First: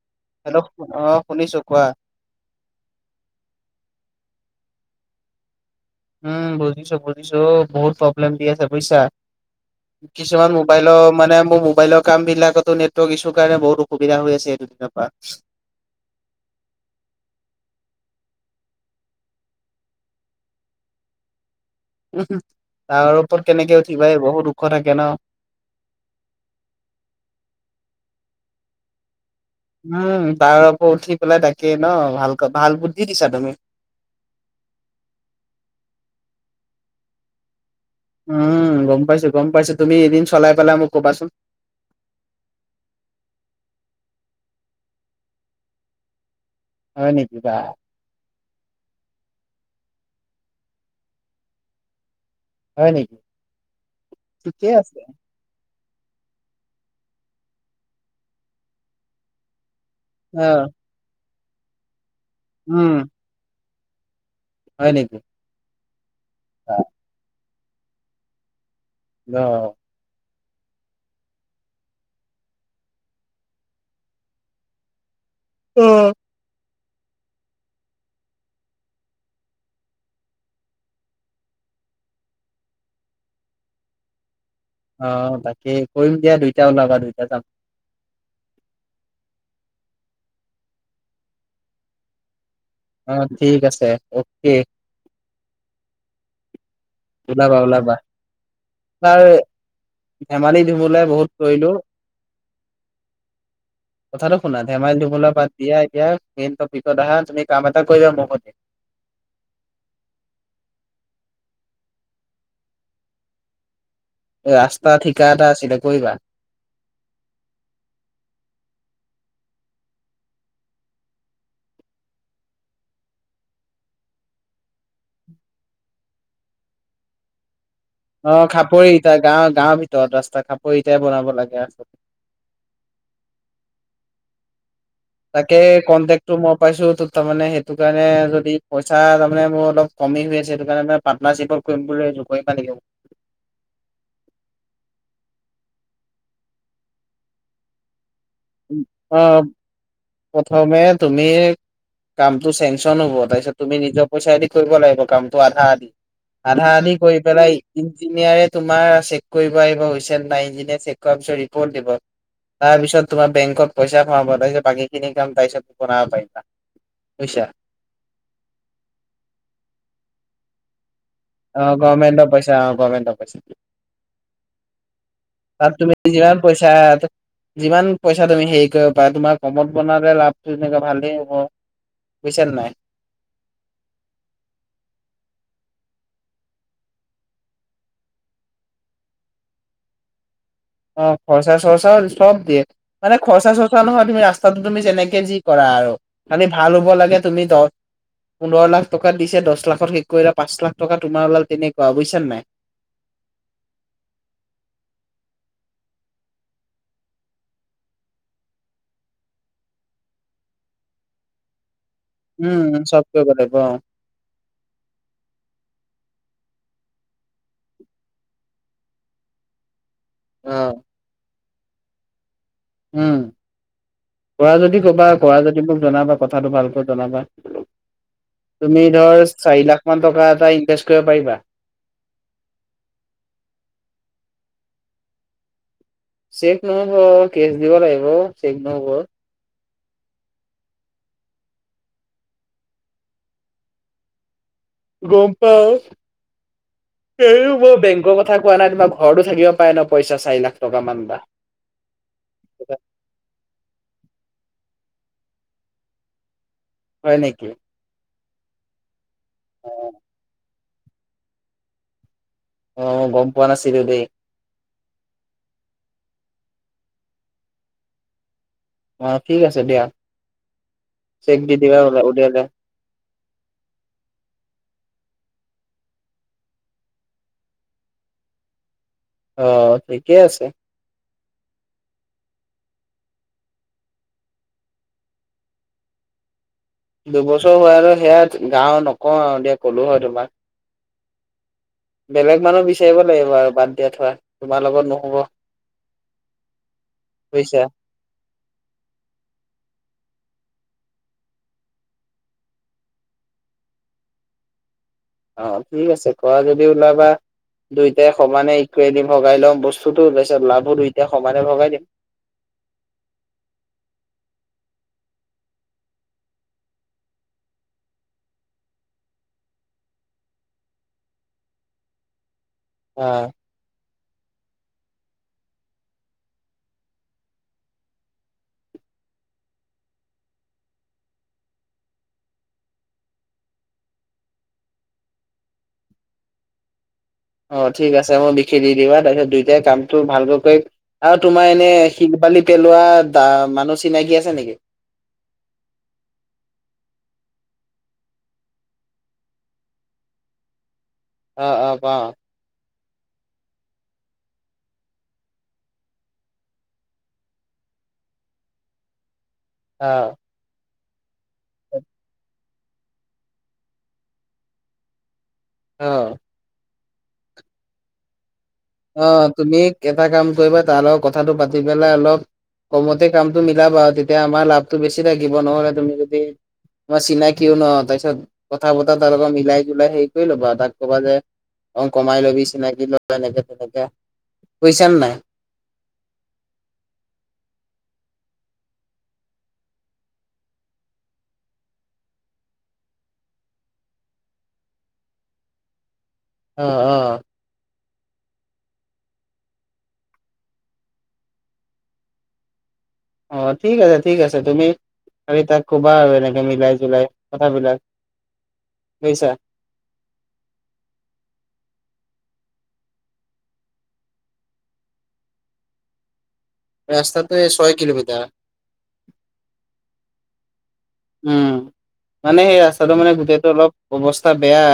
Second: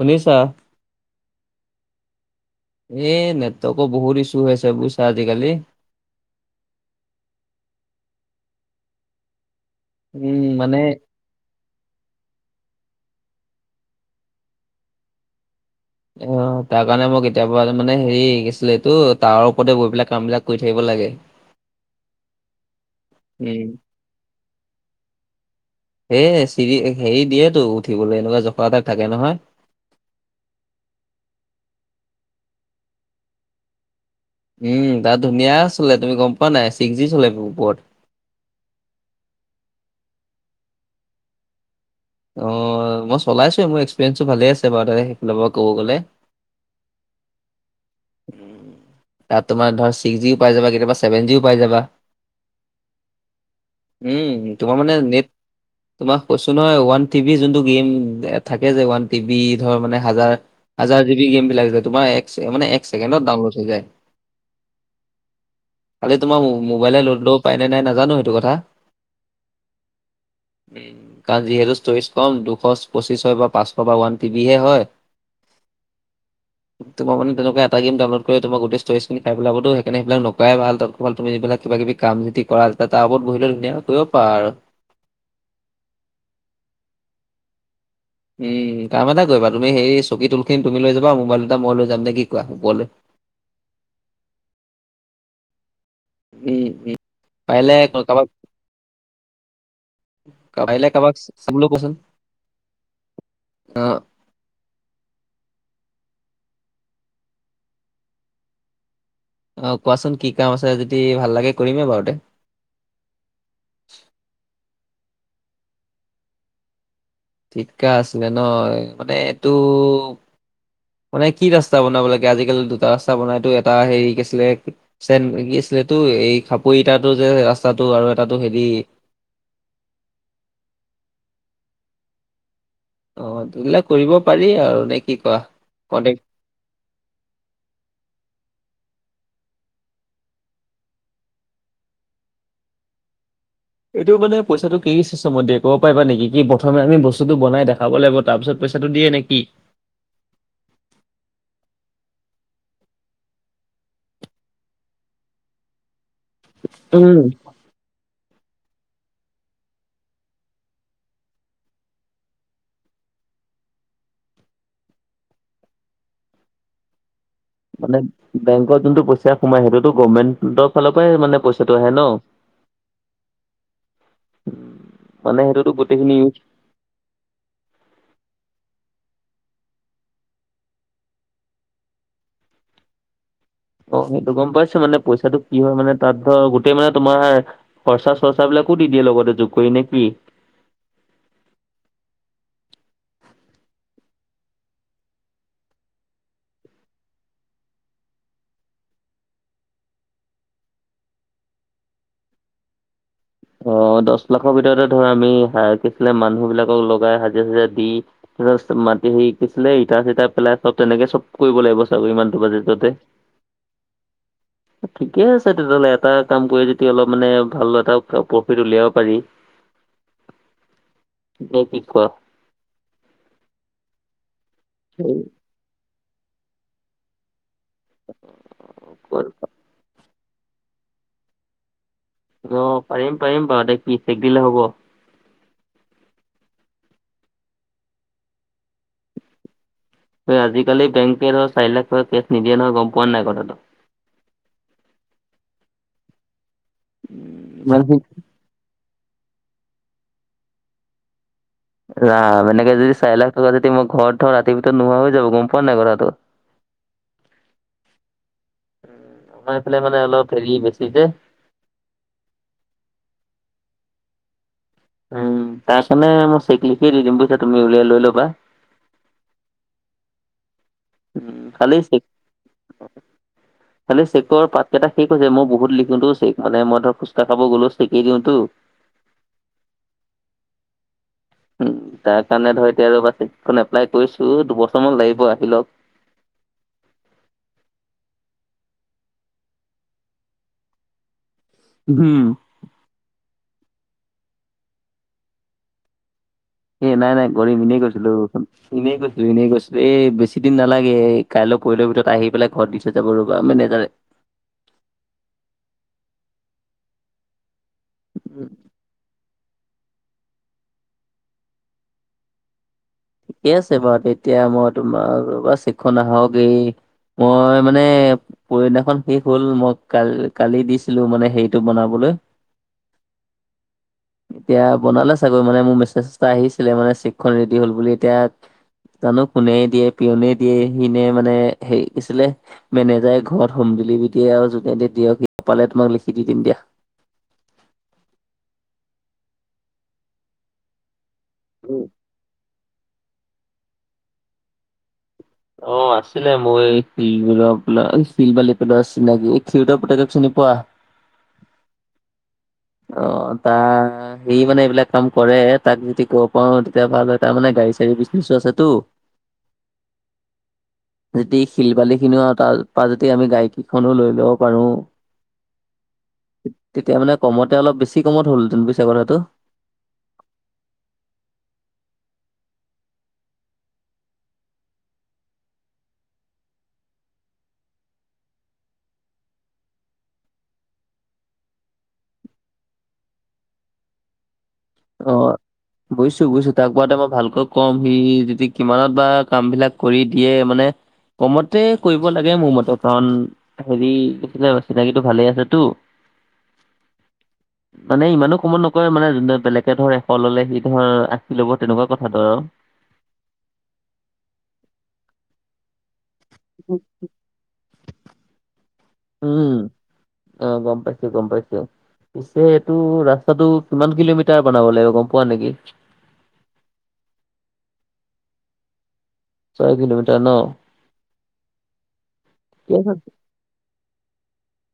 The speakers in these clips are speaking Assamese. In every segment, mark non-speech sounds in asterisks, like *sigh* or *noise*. শুনিছা হেল্ল' আহ শুনিছো কোৱা। এ নেটৱৰ্কৰ বহুত ইছ্যু আছে বুজিছা আজিকালি। উম বুজিছো বুজিছো অও বহুত প্ৰব্লেম দি আছে বুজিছা। উম কিছুমান মানে মোবাইলৰ মানে মোৰ মোবাইলৰ। কাম বিলাকতো নেটৱৰ্ক ইছ্যু কাৰণে বহুত অসুবিধা হৈ আছে এই দুদিনৰ পৰা। অ তাৰ কাৰণে মোক কেতিয়াবা মানে হেৰি গৈছিলে এইটো তাৱাৰ ওপৰতে গৈ পেলাই কাম বিলাক কৰি থাকিব লাগে। তাৱাৰ ওপৰত উম কেনেকে উঠিবা এই বহুত ওখ থাকে ন এ চিৰি হেৰি দিয়েতো উঠিবলে এনেকুৱা জখা তাত থাকে নহয় উম তাৱাৰ ওপৰত উঠি পেলাই তাকেই ন ভালক ভাল বুদ্ধি দিছা তুমি উম তাত ধুনীয়া চলে তুমি গম পোৱা নাই ছিক্স জি চলে ওপৰত। উম গম পাইছো গম পাইছো তুমি এদিন চলাই পেলাই মোক কবাচোন। অ মই চলাইছোৱেই মোৰ এক্সপিৰিয়েঞ্চটো ভালে আছে বাৰু সেইফালৰ পৰা ক'ব গ'লে। হয় নেকিবা উ তাত তোমাৰ ধৰা ছিক্স জিও পাই যাবা কেতিয়াবা ছেভেন জিও পাই যাবা হয় নেকি উম ঠিকে তোমাৰ আছে মানে নেট তোমাক কৈছো নহয় ওৱান টিভি যোনটো গেম থাকে যে ওৱান টিবি ধৰ মানে হাজাৰ অ হাজাৰ জিবি গেম বিলাক তোমাৰ এক চেকে মানে এক উম ছেকেণ্ডত ডাউনলোড হৈ যায় হয় নেকি খালি তোমাৰ অ মোবাইলে লোড পায়নে নাই নাজানো সেইটো কথা ন *unintelligible* উম কাৰণ যিহেতু ষ্টৰেজ কম দুশ পচিশ হয় বা পাঁচশ বা ওৱান টি বি হে হয় অ তোমাৰ মানে তেনেকোৱাত এটা গেম ডাউনলোড কৰি তোমাৰ ষ্টৰিচখিনি খাই পেলাবটো সেইকাৰণে সেইবিলাক নকৰাই তাতকৈ ভাল তুমি যিবিলাক কিবা কিব কাম যদি কৰা ত তাৰ ওপত বহিলে ধুনীয়াকৈ কৰিব পাৰা আৰু অ বাকি কৰিম দিয়া দুইটাই ওলাবা দুইটা যাম উম কাম এটা কৰিবা তুমি সেই চকী তুলখিন তুমি লৈ যাবা মোবাইল দুটা মই লৈ যাম নে কি কোৱা ওপৰলে অ ঠিক আছে অকে উম উম ওলাবা পাৰিলে ওলাবা কাৰোবাক তাৰ ধেমালি পাৰিলে ধুমোলাই কাৰোবাক বহুত কৰিলো। অহ কথাটো শুনা ধেমালি ধূমোলা বাত দিয়া এতিয়া মেইন টপিকত আহা তুমি কাম এটা কৰিবা মো সৈতে অ কোৱাচোন কি কাম আছে যদি ভাল লাগে কৰিমেই বাওঁ দে এ ৰাস্তা ঠিকা এটা আছিলে কৰিবা ঠিকা আছিলে নহ মানে এইটো মানে কি ৰাস্তা বনাব লাগে আজিকালি দুটা ৰাস্তা বনাইটো এটা হেৰি কি আছিলে চে কি আছিলে এই খাপৈ ইটাটো যে ৰা স্তাটো আৰু এট অ খাপৰিইটা গাৱ গাঁৱৰ ভিতৰত ৰাস্তা খাপৰি ইটাই বনাব লাগে ৰাস্তাটো অ সেইবিলাক কৰিব পাৰি আৰু- কি কোৱা তাকে কন্টেক টো মই পাইছো ত তাৰমানে সেইটো কাৰণে যদি পইচা তাৰমানে মোৰ অলপ কমি হৈ আছে সেইটো কাৰণে মানে পাৰ্টনাৰশ্বিপত কৰিম বুলি ভাবিছোঁ কৰিবা নেকি। এইটো মানে পইচাটো কি চিষ্টমত দিয়ে ক'ব পাৰিবা নেকি কি প্ৰথমে আমি বস্তুটো বনাই দেখাব লাগিব তাৰপিছত- পইচাটো দিয়ে নে কি? অহ, প্ৰথমে তুমি- কামটো চেংচন হ'ব তাৰপিছত তুমি নিজৰ পইচাই দি কৰিব লাগিব কামটো আধা আধি - আধা আধি উম কৈ পেলাই। ইঞ্জিনিয়াৰ তোমাৰ চেক কৰিব আহিব হৈছে নে নাই ইঞ্জিনিয়া চেক কৰা পাছত ৰিপৰ্ট দিব। তাৰপিছত- তোমাৰ বেংকত পইচা ভৰাব তাৰ পিছত বাকী খিনি কাম তাৰ পিছত বনাব পাৰিবা বুইছা। মানে বেংক যোনটো পইচা সোমাই সেইটোতো গভৰ্মেন্টৰ ফালৰ পৰাই মানে- অ, পইচাটো আহে ন। গমেণ্ট পইচা- অ, গমেট পইচা। মানে সেইটোতো তাত তুমি গোটেইখিনি ইউজ যিমান পইচা আয়ত যিমান পইচা তুমি হেৰি কৰিব পাৰা তোমাৰ কমত বনতে লাভটো তেনেকে ভালেই হ'ব। বুইছা নে নাই? অ, সেইটো গম পাইছো মানে পইচাটো কি হয় মানে তাত ধৰ গোটেই মানে তোমাৰ খৰচা-চৰ্চা বিলাকো দি দিয়ে লগতে যোগ কৰি নে কি? অ খৰচা চৰ্চা চব দিয়ে। মানে খৰচা চৰ্চা নহয় তুমি ৰাস্তাটো তুমি যেনেকে যি কৰা আৰু- খালি ভাল হব লাগে তুমি দ- পোন্ধৰ লাখ টকাত দিছে দহ লাখত শেষ কৰিলা পাঁচ লাখ টকা তোমাৰ ওলাল তেনেকা‌ বুইছা নাই। অ, দছ লাখৰ ভিতৰতে ধৰ আমি হায়াৰ কিছলে মানুহ বিলাকক লগাই হাজিৰা- চাজিৰা দি ত' জাষ্ট মাটি হেৰিকিছলে ইটা চিটা পেলাই চব তেনেকে চব কৰিব লাগিব। চাগৈ ইমানটো উম, বাজেটতে। চব কৰিব লাগিব অহ। ঠিকে আছে তেতিয়া হ'লে এটা কাম কৰি যদি অলপ মানে ভাল এটা প্ৰফিট উলিয়াব পাৰি। *inaudible* অ', নে কি কোৱা? উম, কৰা যদি কবা কোৱা যদি মোক জনাবা কথাটো ভালকৈ জনাবা। তুমি ধৰ কোৱা? চাৰি লাখ মান টকা এটা ইনভেষ্ট কৰিব পাৰিবা? অ, পাৰিম -পাৰিম বাৰুতে কি চেক দিলে হ'ব? চেক ন'হব কেচ দিব লাগিব চেক ন'হব। আজিকালি বেংকে ধৰ চাৰি লাখ টকা কেছ নিদিয়ে নহয় গম পোৱানে নাই কথাটো? গম পাও এই মই ইমানখিনি বেংকৰ কথা কোৱা নাই তোমাৰ ঘৰতো থাকিব পাৰে ন' পইচ চাৰি লাখ টকা মান বা। ৰাম এনেকে যদি চাৰি লাখ টকা যদি মই ঘৰত থওঁ ৰাতিৰ ভিতৰত নোহোৱা হৈ যাব গম পোৱা নাই কথাটো? *inaudible* হয় নেকি? উম, আমাৰ অ ইফালে মানে অলপ হেৰি বেছি যে। অ, গম পোৱা নাছিলো দেই। উম, তাছ মানে মই চেক লিখিয়ে দি দিম বুইছা তুমি উলিয়াই লৈ ল'বা। অ, ঠিক আছে দিয়া। উম, চেক দি খালি দিবা চেক উলিয়ালে খালি চেকৰ পাত কেইটা শেষ হৈছে মই বহুত লিখো টো চেক মানে মই ধৰ ফুচকা খাব গলোঁ চেকে দিওঁতো। অ, ঠিকে আছে। উম, তাৰ কাৰণে ধৰ এতিয়া ৰবা চেকখন এপ্লাই কৰিছো দুবছৰ মান লাগিব আহি ল'ক। দুবছৰ হোৱা আৰু সেয়া গাওঁ নকওঁ আৰু দিয়া ক'লো হয় তোমাক লওক। বেলেগ মানুহ বিচাৰিব লাগিব আৰু বাদ দিয়া থোৱা তোমাৰ লগত নহব। এ নাই -নাই গৰি বুজিছা। পিনহী গৈছিলোঁ ৰচুন। এনেই কৈছলোঁ- এনেই কৈছলোঁ এ বেছি দিন নালাগে কাইলৈ পৰহিলৈ ভিতৰত আহি পেলাই ঘৰত দি থৈ যাব ৰবা মেনেজাৰে। অ, ঠিক আছে কৰা যদি ওলাবা দুইটাই উম, সমানে ইকুৱেলি ভগাই লম বচ বস্তুটো তাইছত লাভো দুইটাই সমানে ভগাই দিম। ঠিকে আছে বাৰু তেতিয়া মই তোমাৰ ৰবা চেকখন আহক এই মই মানে পৰহী দিনাখন শেষ হ'ল মই কাল- কালি দিছিলো মানে হেৰিটো বনাবলৈ। আহ, এতিয়া বনালে চাগৈ মানে মোৰ মেছেজ এটা আহিছিলে মানে চেকখন ৰেডি হল বুলি এতিয়া। জানো কোনে দিয়ে পিয়নে দিয়ে সিনে মানে হেৰি কিছিলে মেনেজাৰে ঘৰত হোম ডেলিভাৰী দিয়ে আৰু যোনে দিয়ে দিয়ক সিটো পালে তোমাক লিখি দি দিম দিয়া। অ, ঠিক আছে মোক লিখি দি দিবা তাৰপিছত দুইটাই কামটো ভালকৈ কৰিম আৰু তোমাৰ এনে উম শিল বালি পেলোৱা দা মানুহ চিনাকি আছে নেকি? অ, আছিলে মই এই শিলবোৰৰ পেলা শিল বালি পেলোৱা চিনাকি এ খিউদৰ পুতেকক চিনি পোৱা? অ', অ', কোৱা? অ, তাৰ সে মানে এইবিলাক কাম কৰে তাক যদি কব পাও তেতিয়া ভাল হয় তাৰ মানে গাড়ী চাড়ী বিজনেছো আছেতো। *inaudible* অ', যদি শিল বালি খিনিও আৰু তাৰপা যদি আমি গাইকীখনো লৈ ল'ব পাৰো। *inaudible* অঁ তেতিয়া মানে কমতে অলপ বেছি কমত হ'ল। অ তুমি এটা কাম কৰিবা তাৰ লগত কথাটো পাতি পেলাই অলপ। কমতে কামটো মিলাবা তেতিয়া আমাৰ লাভটো বেছি থাকিব নহ'লে তুমি যদি- ই চিনাকিয়ও ন তাৰপিছত কথা বতৰা তাৰ লগত মিলাই জলাই হেৰি কৰি ল'বা আৰু তাক কবা যে- অ কমাই লবি চিনাকি লৰা এনেকে তেনেকে বুজিইছা নে অ নাই। বুজিছো বুজিছো তাক কোৱাতে মই ভালকৈ ক'ম সি যদি কিমানত বা কাম বিলাক কৰি দিয়ে, মানে- কমতে কৰিব লাগে মোৰ মতে কাৰণ- হেৰি কৈছিলে চিনাকিটো ভালে আছেতো। অঁ অঁ মানে ইমানো কমত নকৰে মানে যোনে বেলেগ- এতিয়া ধৰ এশ ললে, সি ধৰ আশি ল'ব তেনেকুৱা কথা ধৰ আৰু। অঁ ঠিক আছে ঠিক আছে তুমি খালি তাক কবা আৰু এনেকে মিলাই জলাই কথাবিলাক। বুজিছা অঁ গম পাইছো গম পাইছো। পিছে এইটো ৰাস্তাটো কিমান কিলোমিটাৰ বনাব লাগিব গম পোৱা নেকি। ৰাস্তাটো এই ছয় কিলোমিটাৰ। ছয় কিলোমিটাৰ ন? উম, মানে সেই ঠিকে আছে। ৰাস্তাটো মানে গোটেইটো অলপ অৱস্থা বেয়া।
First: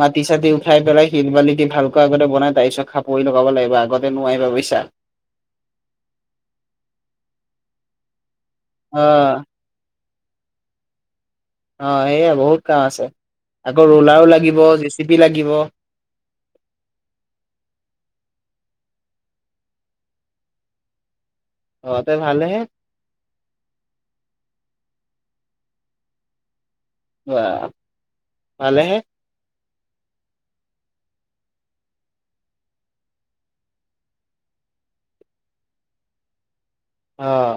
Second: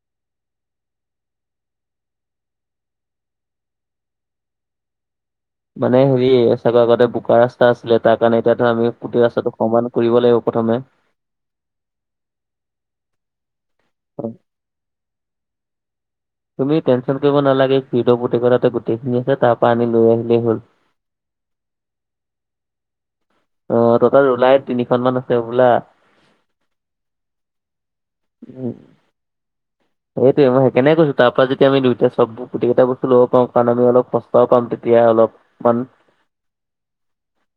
মাটি চাটি উঠাই পেলাই, শিল বালি দি ভালকৈ আগতে বনাই তাৰ পিছত খাপৰি লগাব লাগিব আগতে নোৱাৰিবা বুজিছা। মানে হেৰি চাগে আগতে বোকা ৰাস্তা আছিলে, তাৰ কাৰণে এতিয়া ধৰা আমি কুটি অ', ৰাস্তাটো, সমান কৰিব লাগিব প্ৰথমে। অঁ সেয়াই বহুত কাম আছে। আকৌ ৰোলাৰো লাগিব, জে চি পি লাগিব। তুমি টেনশ্যন কৰিব নালাগে, খিউত পুতেক তাতে গোটেইখিনি আছে তাৰ পৰা আনি লৈ আহিলেই হ'ল। অঁ তে ভালে হে। অঁ টটেল ৰোলাই তিনিখন মান আছে হবোলা। অঁ ভালে হে- সেইটোৱে, মই সেইকাৰণে কৈছো তাৰ পৰা যদি আমি দুইটা চবোৰ গোটেইটা বস্তু ল'ব পাৰো কাৰণ আমি অলপ সস্তাও পাম তেতিয়া অলপ। বন অঁ,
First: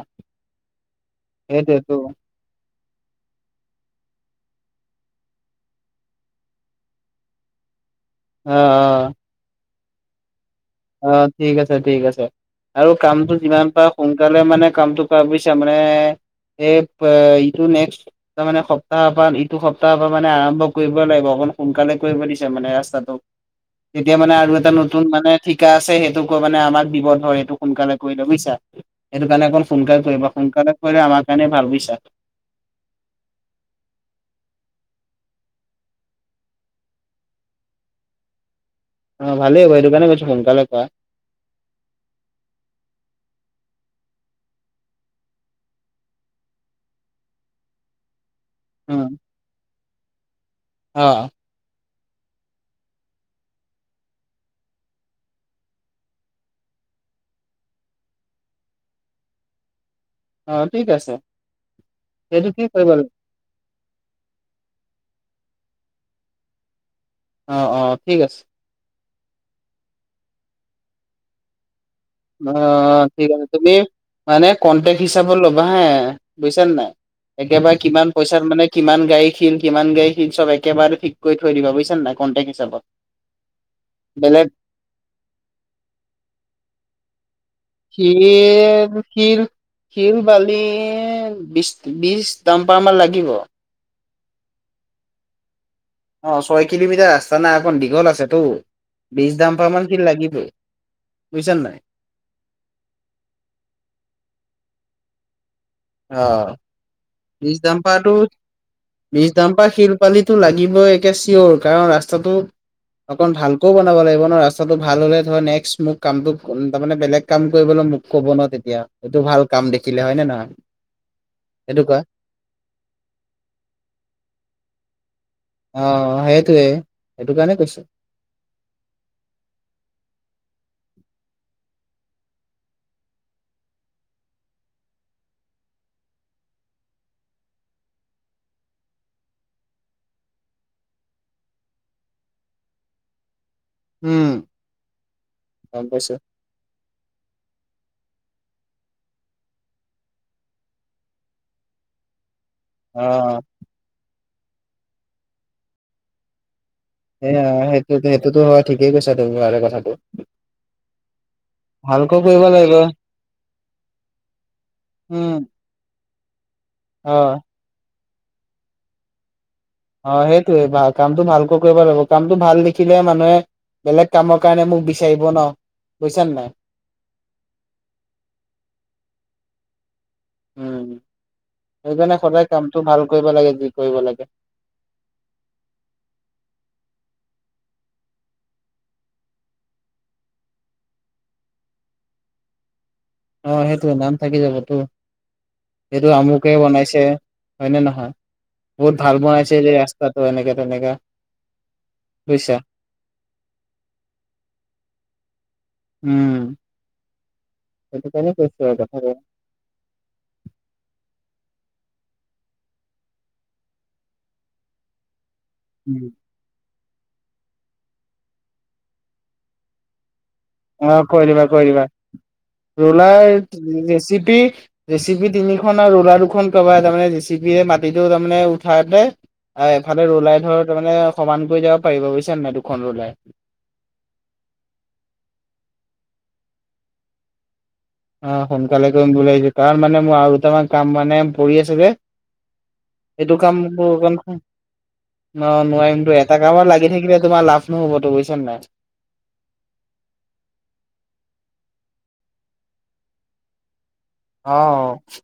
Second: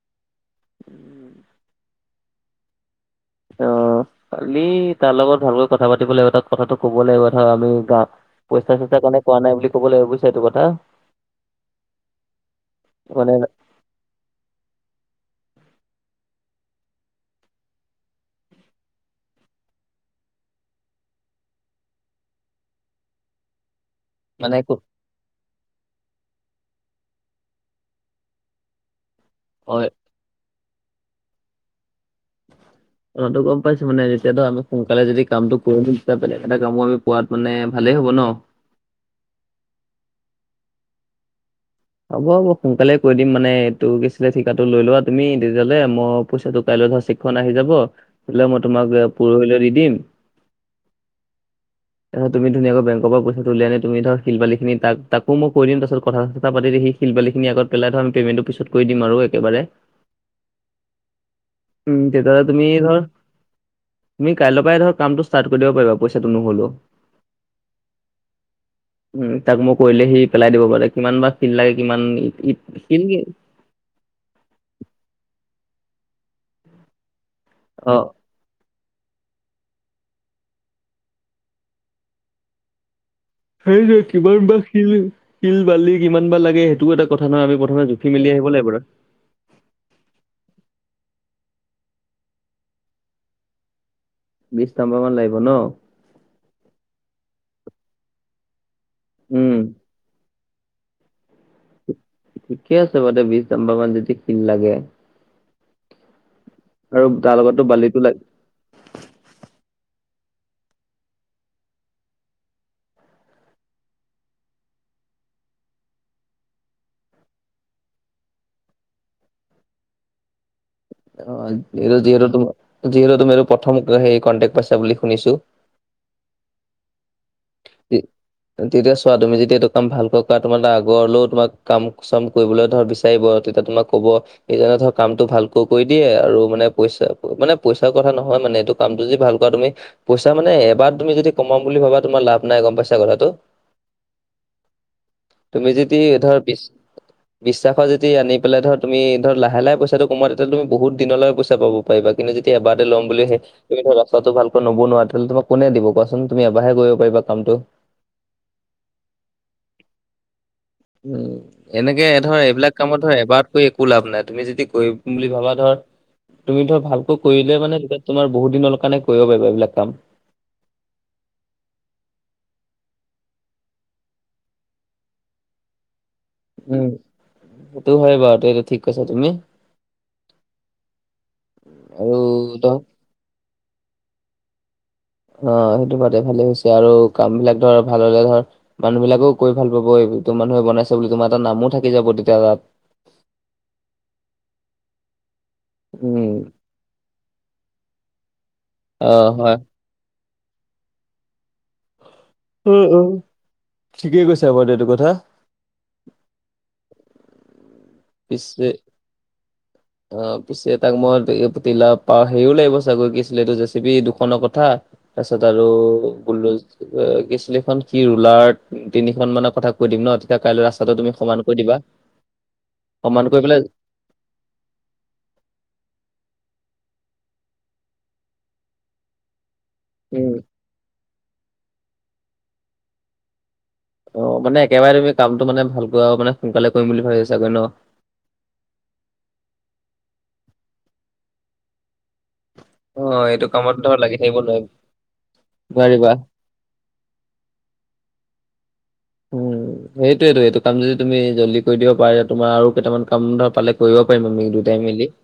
সেইটো তো অঁ, কালি তাৰ লগত ভালকৈ কথা পাতিব লাগিব কথাটো কব লাগিব ধৰা আমি গা- অ', পইচা চইচা অ', কাৰণে কোৱা নাই বুলি ক'ব লাগিব বুজিছ এইটো কথা। অ ঠিক আছে ঠিক আছে, আৰু মানে কামটো যিমান পাৰ- সোনকালে মানে কামটো কৰা বুজিছা, মানে এইটো নেক্স- তাৰ মানে সপ্তাহৰ পৰা ইটো সপ্তাহৰ পৰা মানে আৰম্ভ কৰিব লাগিব, অকণ সোনকালে কৰিব দিছে মানে ৰাস্তাটোক। তেতিয়া মানে আৰু এটা নতুন মানে- ঠিকা আছে, সেইটো কৈ মানে আমাক দিব হয় এইটো সোনকালে কৰিলে বুজিছা। সেইটো কাৰণে অকন হয় সোনকালে কৰিবা, সোনকালে কৰিলে আমাৰ কাৰণে ভাল বুজিছা। *inaudible* কথাটো গম পাইছো, মানে এতিয়াতো আমি সোনকালে যদি কামটো কৰো, তেতিয়া বেলেগ এটা কামো আমি পোৱাত মানে ভালেই হ'ব ন। অঁ ভালেই হ'ব, সেইটো কাৰণে কৈছো সোনকালে কোৱা। হ'ব হ'ব সোনকালে কৰি দিম মানে এইটো গৈছিলে ঠিকাটো লৈ লোৱা তুমি তেতিয়াহ'লে মই পইচাটো কাইলৈ চ - ফ আহি যাব, হলে মই তোমাক পৰহিলৈ দি দিম, অঁ। *inaudible* তাৰপিছত তুমি ধুনীয়াকৈ বেংকৰ পৰা পইচাটো উলিয়াই তুমি ধৰ শিল বালী ন তাকো মই কৈ দিম তাপাছত কথা প পাতি সি শিল বালিখিন আত পেলাই থ আমি পেমেণ্টটো পিত কৰি দিম আৰু একেবাৰে। অ' ঠিক আছে উম তেতিয়া সেইটো কি তুমি কৰিব ধৰ, লাগে তুমি কাইলৰ পৰাই ধৰ কামটো ষ্টাৰ্ট কৰি দিব পাৰিবা পইচাটো নহ'লেও। অ', অ', ঠিক আছে। উম, তাক মই কৰিলে সি পেলাই দিব পাৰে, কিমান বা শিল লাগে কিমান ই- অ, ই- শিল কি- ঠিক আছে। তুমি মানে কন্টেক্ট হিচাপত ল'বা হা, বুজিছানে নাই। একেবাৰে অ', কিমান পইচা মানে কিমান গাড়ী শিল, কিমান গাড়ী চব একেবাৰে ঠিক কৰি থৈ দিবা বুজিছা নাই কণ্টেক হিচাপত। সেইটো কিবা বেলেগ বা শিল - শিল বালি কিমান বা লাগে সেইটোকো এটা কথা নহয়, আমি প্ৰথমে জুখি মেলি আহিব লাগিব শিল শিল - শিল বালি বি বিছ দাম্পাৰমান লাগিব। বিশ ডাম্পাৰ মান লাগিব ন? অ, ছয় কিলোমিটাৰ ৰাস্তা নাই অকণ দীঘল আছেতো, বিশ উম, ডাম্পাৰ মান শিল লাগিবই, বুজিছা নাই। ঠিকে আছে বাৰু বিশ ডাম্পাৰ মান যদি শিল লাগে। অ আৰু তাৰ বিশ লগতো বালিতো দাম্পাৰটো লাগে। বিশ ডাম্পা শিল বালিটো লাগিবই একে চিয়ৰ, কাৰণ ৰাস্তাটো অকন ভালকৈও বনাব লাগিব ন, ৰাস্তাটো ভাল হলে ধৰ নেক্স মোক কাম তাৰে বেলেগ কাম কৰিবলৈ মোক ক'ব ন তেতিয়া, এইটো ভাল কাম দেখিলে হয় নে নহয়। অ, সেইটো যি কোৱা যিহেতু তুম যিহেতু তুমি প্ৰথম স কনটেক্ট পাইছা বুলি শুনিছো। অ, সেইটোৱেই - সেইটো কাৰণে কৈছো। টি তেতিয়া চোৱা তুমি যেতিয়া এইটো কাম ভালকৈ কৰা তোমাৰ আগৰলৈও তোমাক কাম চাম কৰিবলৈ ধৰ বিচ তেতিয়া তোমাক কব এইজনে ধৰ কামটো ভালকৈ কৰি দিয়ে আৰু মানে পইচা মানে পইচাৰ কথা নহয় মানে এইটো কামটো যদি ভাল কৰা তুমি পইচা মানে এবাৰ তুমি যদি কমাম বুলি ভাবা তোমাৰ লাভ নাই গম পইচা কথাটো। উম তুমি গম যদি পাইছো ধৰ পিছ বিশ্বাসত যদি আনি পেলাই ধৰ তুমি ধৰ লাহে লাহে তুমি পইচাটো কমোৱা, তেতিয়া তুমি বহুদিনলৈ পইচা পাব। পাৰিবা, কিন্তু যেতিয়া এবাৰতে ল'ম বুলি অ সে ত ৰাস্তাটো ভালকৈ নবনোৱা, তেতিয়াহলে তোমাক কোনে দিব কোৱাচোন তুম এবাৰহে গৈ এইয়া সেইটো সেইটোতো হয় ঠিকেই কৈছা তুমি বাৰে কথাটো। উম, এনেকে ভালকৈ ধৰ কৰিব লাগিব এইবিলাক কামত ধৰ এবাৰত কৰি একো লাভ নাই, তুমি যদি কৰিম বুলি উম ভাবা ধৰ তুমি ধৰ অ ভালকৈ কৰিলে মানে তেতিয়া তোমাৰ বহুত দিনৰ কাৰণে কৰিব পাৰিবা এইবিলাক কাম। অ, সেইটোৱে কামটো ভালকৈ কৰিব লাগিব, কামটো ভাল দেখিলে মানুহে বেলেগ কামৰ কাৰণে মোক বিচাৰিব ন, বুজিছা নে নাই। উম, সেইটো হয় বাৰু তেটো ঠিক কছা তুমি। উম, আৰু সেইকাৰণে সদায় ধৰ কামটো ভাল কৰিব লাগে যি কৰিব লাগে। অ, সেইটো বাদে ভালেই হৈছে আৰু কাম বিলাক ধৰ ভাল হলে ধৰ মানুহ বিলাকেও কৈ ভাল পাব এই তোৰ মানুহে বনাইছে বুলি তোমাৰ এটা নামো থাকি যাব তেতিয়া তাত অ, সেইটোই নাম থাকি যাব তো এইটো উম আমুকে বনাইছে হয় নে নহয় বহুত অ ভাল বনাইছে হয় এই ৰাচ এনেকাে তেনেকা বুইছা। উম-উম ঠিকেই কৈছা বাৰ সেইটো কথা। উম, সেইটো কাৰণে পিছে কৈছো আৰু দেখা যাওক *unintelligible* অ, পিছে তাক মই তিলা পা হেৰিও লাগিব চাগৈ কি অছিলে এইটো জেচিপি দুখনৰ কথা। তাৰপাছত আৰু উম ব্লো কি আছিলে সেইখন কি ৰুলাৰ তিনিখন মানৰ কথা কৈ দিম ন। এতিয়া কাইলৈ ৰাস্তাটো তুমি সমান কৈ দিবা। সমান ৰোলাই, কৰি পেলাই জে চি পি ৰেচিপি তিনিখন আৰু ৰোলা দুখন কবা তাৰমানে ৰেচিপিৰে মাটিটো তাৰমানে উঠাওতে আ এফালে উম ৰুলাই ধৰ তাৰ মানে সমান কৰি যাব পাৰিব বুজিছা নাই দুখন ৰুলাই। অ, মানে একেবাৰে তুমি কামটো মানে ভালকৈ আৰু মানে সোনকালে কৰিম বুলি ভাবিছ চাগৈ ন। অ, সোনকালে কৰিম বুলি লিছো কাৰণ মানে মোৰ আৰু দুটামান কাম মানে পৰি আছে যে। অ এইটো এইটো কাম কামত ধৰ লাগি থাকিব *unintelligible* নোৱাৰি ন নোৱাৰিম নোৱাৰিবা তো, এটা কামত লাগি থাকিলে তোমাৰ লাভ নহবত বুইছা নাই? উম। সেইটয়েতো, এইটো কাম যদি তুমি জল্দি কৰি দিব পাৰা তোমাৰ আৰু কেইটামান কাম ধৰা পালে কৰিব পাৰি আমি দুটাই অ মিলি।